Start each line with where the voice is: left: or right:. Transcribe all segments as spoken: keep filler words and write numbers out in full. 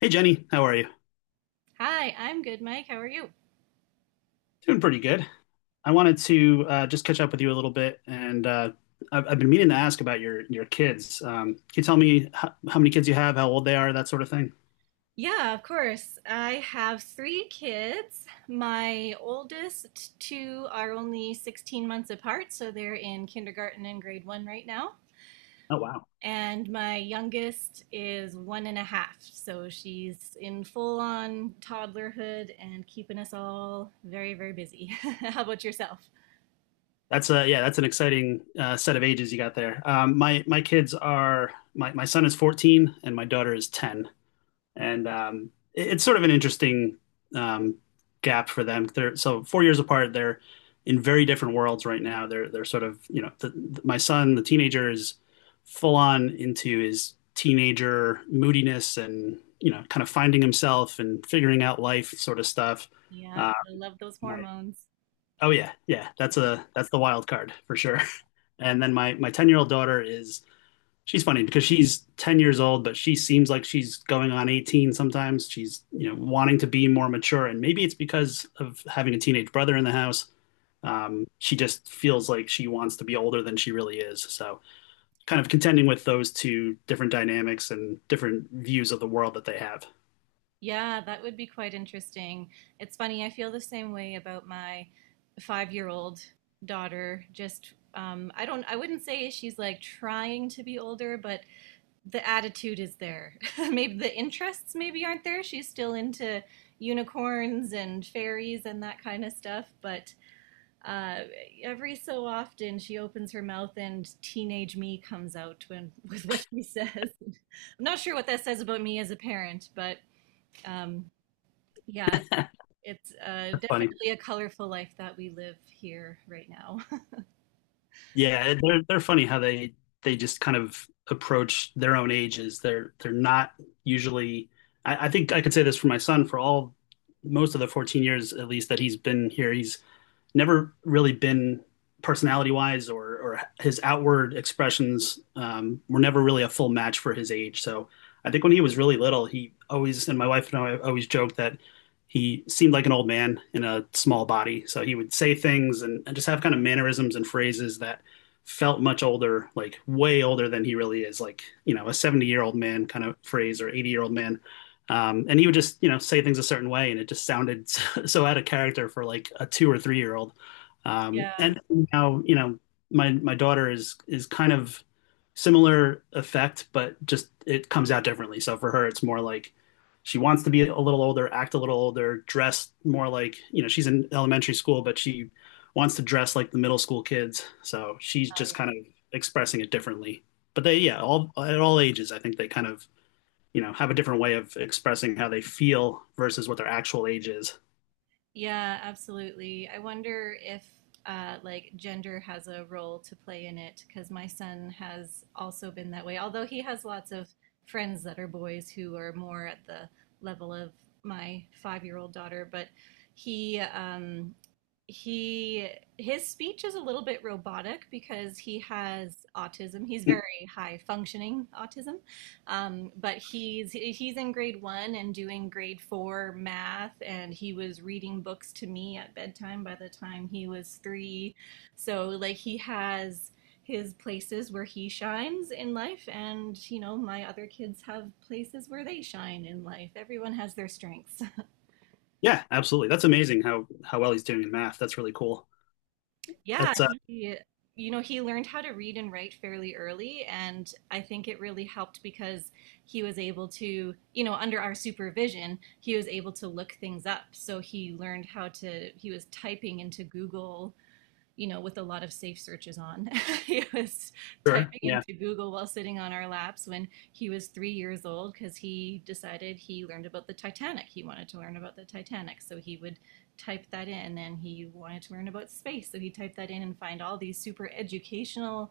left: Hey, Jenny, how are you?
right: Hi, I'm good, Mike. How are you?
left: Doing pretty good. I wanted to uh, just catch up with you a little bit, and uh, I've, I've been meaning to ask about your your kids. Um, can you tell me how, how many kids you have, how old they are, that sort of thing?
right: Yeah, of course. I have three kids. My oldest two are only sixteen months apart, so they're in kindergarten and grade one right now.
left: Oh, wow.
right: And my youngest is one and a half, so she's in full on toddlerhood and keeping us all very, very busy. How about yourself?
left: That's a Yeah, that's an exciting uh, set of ages you got there. Um, my my kids are my my son is fourteen and my daughter is ten. and um, it- it's sort of an interesting um, gap for them. They're so four years apart. They're in very different worlds right now. They're they're sort of you know the, the- my son, the teenager, is full on into his teenager moodiness and you know kind of finding himself and figuring out life sort of stuff.
right: Yeah,
left: Uh,
right: gotta love those
left: my
right: hormones.
left: Oh, yeah, yeah, that's a that's the wild card for sure. And then my my ten year old daughter is she's funny because she's ten years old, but she seems like she's going on eighteen sometimes. She's, you know, wanting to be more mature, and maybe it's because of having a teenage brother in the house. Um, she just feels like she wants to be older than she really is. So, kind of contending with those two different dynamics and different views of the world that they have.
right: Yeah, that would be quite interesting. It's funny, I feel the same way about my five-year-old daughter. Just, um, I don't, I wouldn't say she's like trying to be older, but the attitude is there. Maybe the interests maybe aren't there. She's still into unicorns and fairies and that kind of stuff, but uh, every so often she opens her mouth and teenage me comes out when, with what she says. I'm not sure what that says about me as a parent, but um, yeah, it's uh,
left: That's funny.
right: definitely a colorful life that we live here right now.
left: Yeah, they're they're funny how they they just kind of approach their own ages. They're they're not usually. I, I think I could say this for my son for all most of the fourteen years at least that he's been here. He's never really been personality wise or, or his outward expressions um, were never really a full match for his age. So I think when he was really little, he always, and my wife and I always joked that he seemed like an old man in a small body. So he would say things and, and just have kind of mannerisms and phrases that felt much older, like way older than he really is, like, you know, a seventy year old man kind of phrase or eighty year old man um, and he would just, you know, say things a certain way, and it just sounded so, so out of character for like a two or three year old. Um,
right: Yeah.
left: and now, you know, my my daughter is is kind of similar effect, but just it comes out differently. So for her, it's more like she wants to be a little older, act a little older, dress more like, you know, she's in elementary school, but she wants to dress like the middle school kids. So she's
right: Oh,
left: just
right: yeah.
left: kind of expressing it differently. But they, yeah, all at all ages, I think they kind of you know have a different way of expressing how they feel versus what their actual age is.
right: Yeah, absolutely. I wonder if uh, like gender has a role to play in it because my son has also been that way. Although he has lots of friends that are boys who are more at the level of my five-year-old daughter, but he um, he his speech is a little bit robotic because he has autism. He's very high functioning autism. Um, but he's he's in grade one and doing grade four math, and he was reading books to me at bedtime by the time he was three. So like he has his places where he shines in life, and you know my other kids have places where they shine in life. Everyone has their strengths.
left: Yeah, absolutely, that's amazing how how well he's doing in math. That's really cool.
right: Yeah,
left: that's uh
right: he, you know, he learned how to read and write fairly early, and I think it really helped because he was able to, you know, under our supervision, he was able to look things up. So he learned how to, he was typing into Google, you know, with a lot of safe searches on. He was
left: Sure.
right: typing
left: Yeah.
right: into Google while sitting on our laps when he was three years old because he decided he learned about the Titanic. He wanted to learn about the Titanic. So he would type that in and he wanted to learn about space. So he typed that in and find all these super educational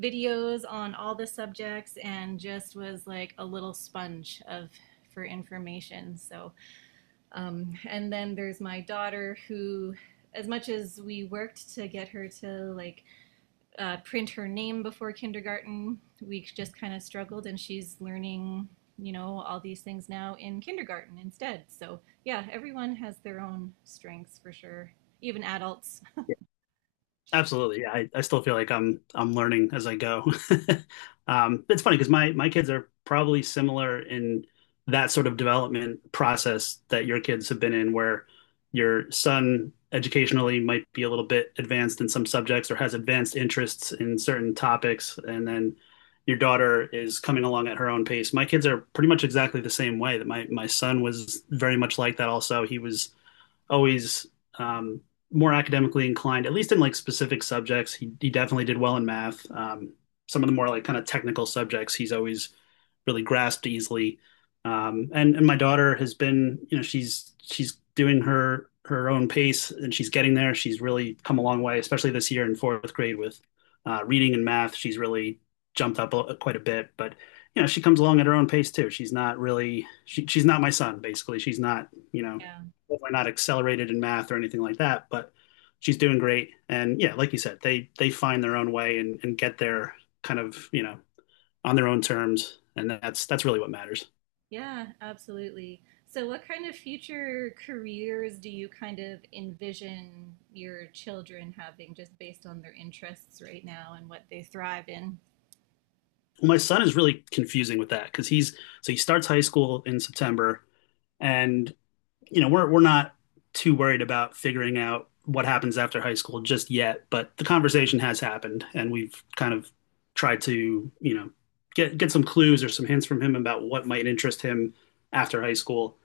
right: videos on all the subjects and just was like a little sponge of for information. So um, and then there's my daughter who as much as we worked to get her to like uh, print her name before kindergarten, we just kind of struggled, and she's learning, you know, all these things now in kindergarten instead. So yeah, everyone has their own strengths for sure, even adults.
left: Absolutely. Yeah, I, I still feel like I'm I'm learning as I go. Um, it's funny because my my kids are probably similar in that sort of development process that your kids have been in, where your son educationally might be a little bit advanced in some subjects or has advanced interests in certain topics, and then your daughter is coming along at her own pace. My kids are pretty much exactly the same way that my my son was very much like that also. He was always um, more academically inclined, at least in like specific subjects. He he definitely did well in math. Um, some of the more like kind of technical subjects, he's always really grasped easily. Um, and and my daughter has been, you know, she's she's doing her her own pace and she's getting there. She's really come a long way, especially this year in fourth grade with uh, reading and math. She's really jumped up a, quite a bit, but you know, she comes along at her own pace too. She's not really she, she's not my son basically. She's not, you know,
right: Yeah,
left: We're not accelerated in math or anything like that, but she's doing great. And yeah, like you said, they they find their own way and, and get there kind of, you know, on their own terms. And that's that's really what matters.
right: yeah, absolutely. So, what kind of future careers do you kind of envision your children having, just based on their interests right now and what they thrive in?
left: Well, my son is really confusing with that because he's so he starts high school in September and you know, we're we're not too worried about figuring out what happens after high school just yet, but the conversation has happened, and we've kind of tried to, you know, get get some clues or some hints from him about what might interest him after high school.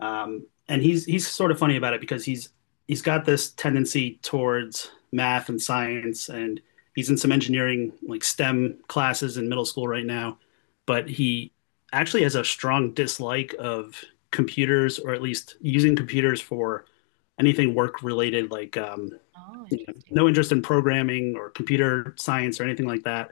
left: Um, and he's he's sort of funny about it because he's he's got this tendency towards math and science, and he's in some engineering like STEM classes in middle school right now. But he actually has a strong dislike of computers, or at least using computers for anything work related, like um,
right: Oh,
left: you know,
right: interesting.
left: no interest in programming or computer science or anything like that.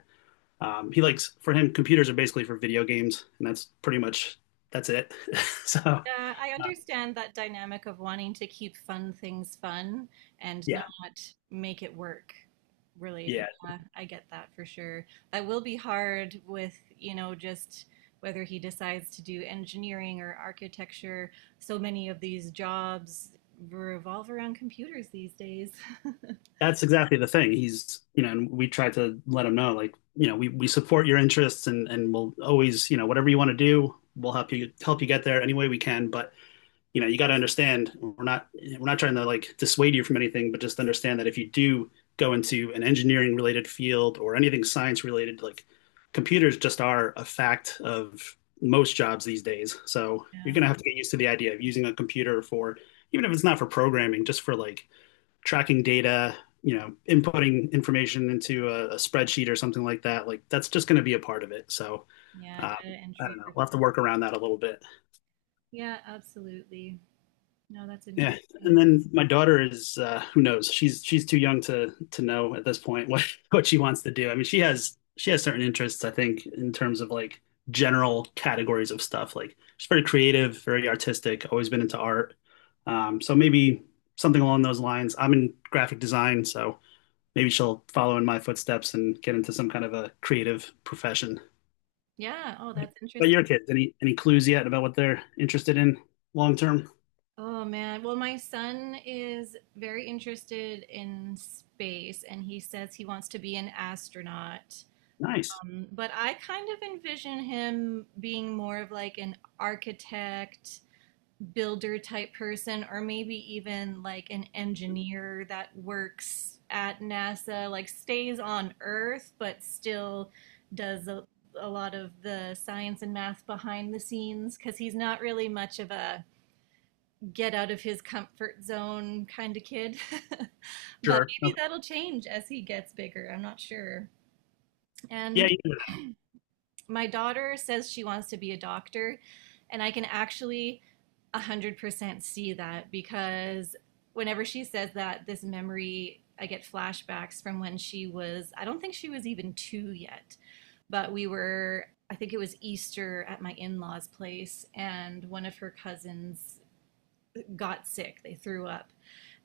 left: Um, he likes For him, computers are basically for video games, and that's pretty much that's it. so
right: Uh, I understand that dynamic of wanting to keep fun things fun and not
left: yeah,
right: make it work related.
left: yeah,
right: Yeah, I get that for sure. That will be hard with, you know, just whether he decides to do engineering or architecture. So many of these jobs revolve around computers these days.
left: that's exactly the thing. He's, you know, and we try to let him know, like, you know, we, we support your interests and, and we'll always, you know, whatever you want to do, we'll help you help you get there any way we can. But, you know, you got to understand we're not we're not trying to like dissuade you from anything, but just understand that if you do go into an engineering related field or anything science related, like computers just are a fact of most jobs these days. So you're
right: Yeah,
left: going to have to get used to the idea of using a computer for, even if it's not for programming, just for like tracking data, you know, inputting information into a, a spreadsheet or something like that, like that's just going to be a part of it. So
right: yeah,
left: um,
right: data
left: I don't
right: entry.
left: know. We'll have
right: Report-
left: to work around that a little bit.
right: Yeah, absolutely. No, that's
left: Yeah, and
right: interesting.
left: then my daughter is uh, who knows? She's she's too young to to know at this point what what she wants to do. I mean, she has she has certain interests. I think in terms of like general categories of stuff. Like she's very creative, very artistic. Always been into art. Um, so maybe something along those lines. I'm in graphic design, so maybe she'll follow in my footsteps and get into some kind of a creative profession.
right: Yeah, oh, that's
left: But
right: interesting.
left: your kids, any any clues yet about what they're interested in long term?
right: Oh man. Well, my son is very interested in space and he says he wants to be an astronaut.
left: Nice.
right: Um, but I kind of envision him being more of like an architect, builder type person, or maybe even like an engineer that works at NASA, like stays on Earth, but still does a, a lot of the science and math behind the scenes because he's not really much of a get out of his comfort zone kind of kid. But
left: Sure.
right: maybe
left: Okay.
right: that'll change as he gets bigger. I'm not sure.
left: Yeah,
right: And
left: you know
right: my daughter says she wants to be a doctor, and I can actually one hundred percent see that because whenever she says that, this memory, I get flashbacks from when she was, I don't think she was even two yet, but we were I think it was Easter at my in law's place, and one of her cousins got sick. They threw up.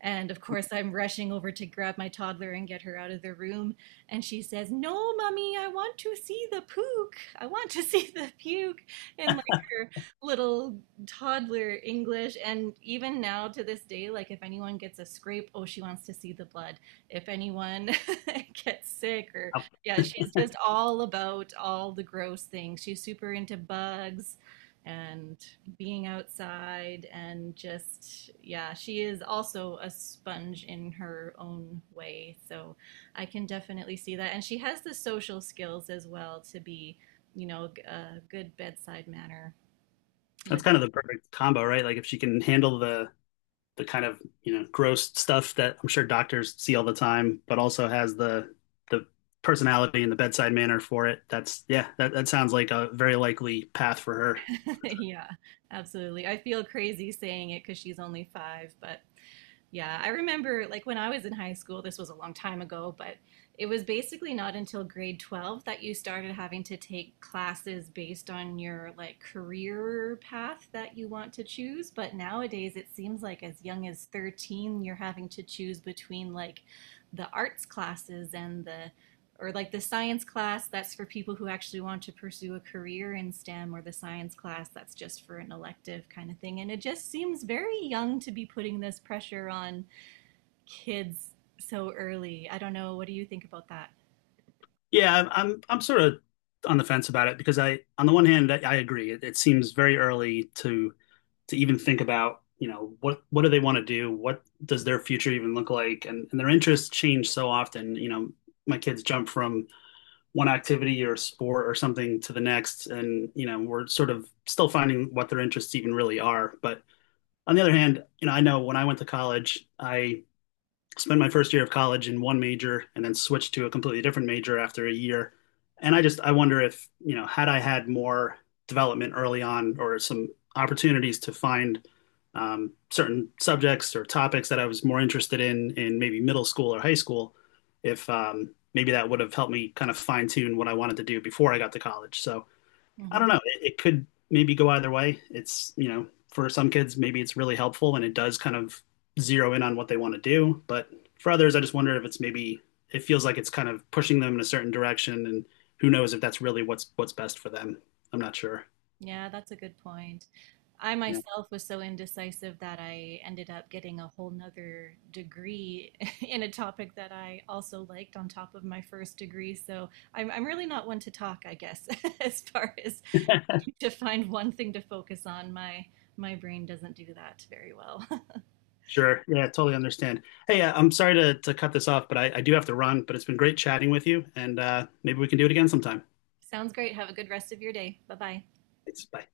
right: And of course, I'm rushing over to grab my toddler and get her out of the room. And she says, no, mommy, I want to see the puke. I want to see the puke in like her little toddler English. And even now to this day, like if anyone gets a scrape, oh, she wants to see the blood. If anyone gets sick or,
left: that.
right: yeah, she's just all about all the gross things. She's super into bugs and being outside and just yeah she is also a sponge in her own way, so I can definitely see that and she has the social skills as well to be, you know, a good bedside manner
left: That's
right: with.
left: kind of the perfect combo, right? Like if she can handle the the kind of you know gross stuff that I'm sure doctors see all the time, but also has the the personality and the bedside manner for it. That's Yeah, that, that sounds like a very likely path for her.
right: Yeah, absolutely. I feel crazy saying it because she's only five, but yeah, I remember like when I was in high school, this was a long time ago, but it was basically not until grade twelve that you started having to take classes based on your like career path that you want to choose. But nowadays, it seems like as young as thirteen, you're having to choose between like the arts classes and the or like the science class that's for people who actually want to pursue a career in STEM, or the science class that's just for an elective kind of thing. And it just seems very young to be putting this pressure on kids so early. I don't know. What do you think about that?
left: Yeah, I'm I'm I'm sort of on the fence about it because I, on the one hand, I, I agree. It, it seems very early to to even think about, you know, what what do they want to do? What does their future even look like? And and their interests change so often. You know, my kids jump from one activity or sport or something to the next, and you know, we're sort of still finding what their interests even really are. But on the other hand, you know, I know when I went to college, I spent my first year of college in one major and then switched to a completely different major after a year. And I just I wonder if, you know, had I had more development early on or some opportunities to find um, certain subjects or topics that I was more interested in in maybe middle school or high school, if um, maybe that would have helped me kind of fine tune what I wanted to do before I got to college. So I
right: Hmm.
left: don't know. It, it could maybe go either way. It's, you know, for some kids, maybe it's really helpful and it does kind of zero in on what they want to do. But for others, I just wonder if it's maybe, it feels like it's kind of pushing them in a certain direction. And who knows if that's really what's, what's best for them. I'm not sure.
right: Yeah, that's a good point. I
left: Yeah,
right: myself was so indecisive that I ended up getting a whole nother degree in a topic that I also liked on top of my first degree. So I'm, I'm really not one to talk, I guess, as far as to find one thing to focus on. My my brain doesn't do that very well.
left: sure. Yeah, totally understand. Hey, uh, I'm sorry to, to cut this off, but I, I do have to run, but it's been great chatting with you and uh, maybe we can do it again sometime.
right: Sounds great. Have a good rest of your day. Bye bye.
left: Thanks. Bye.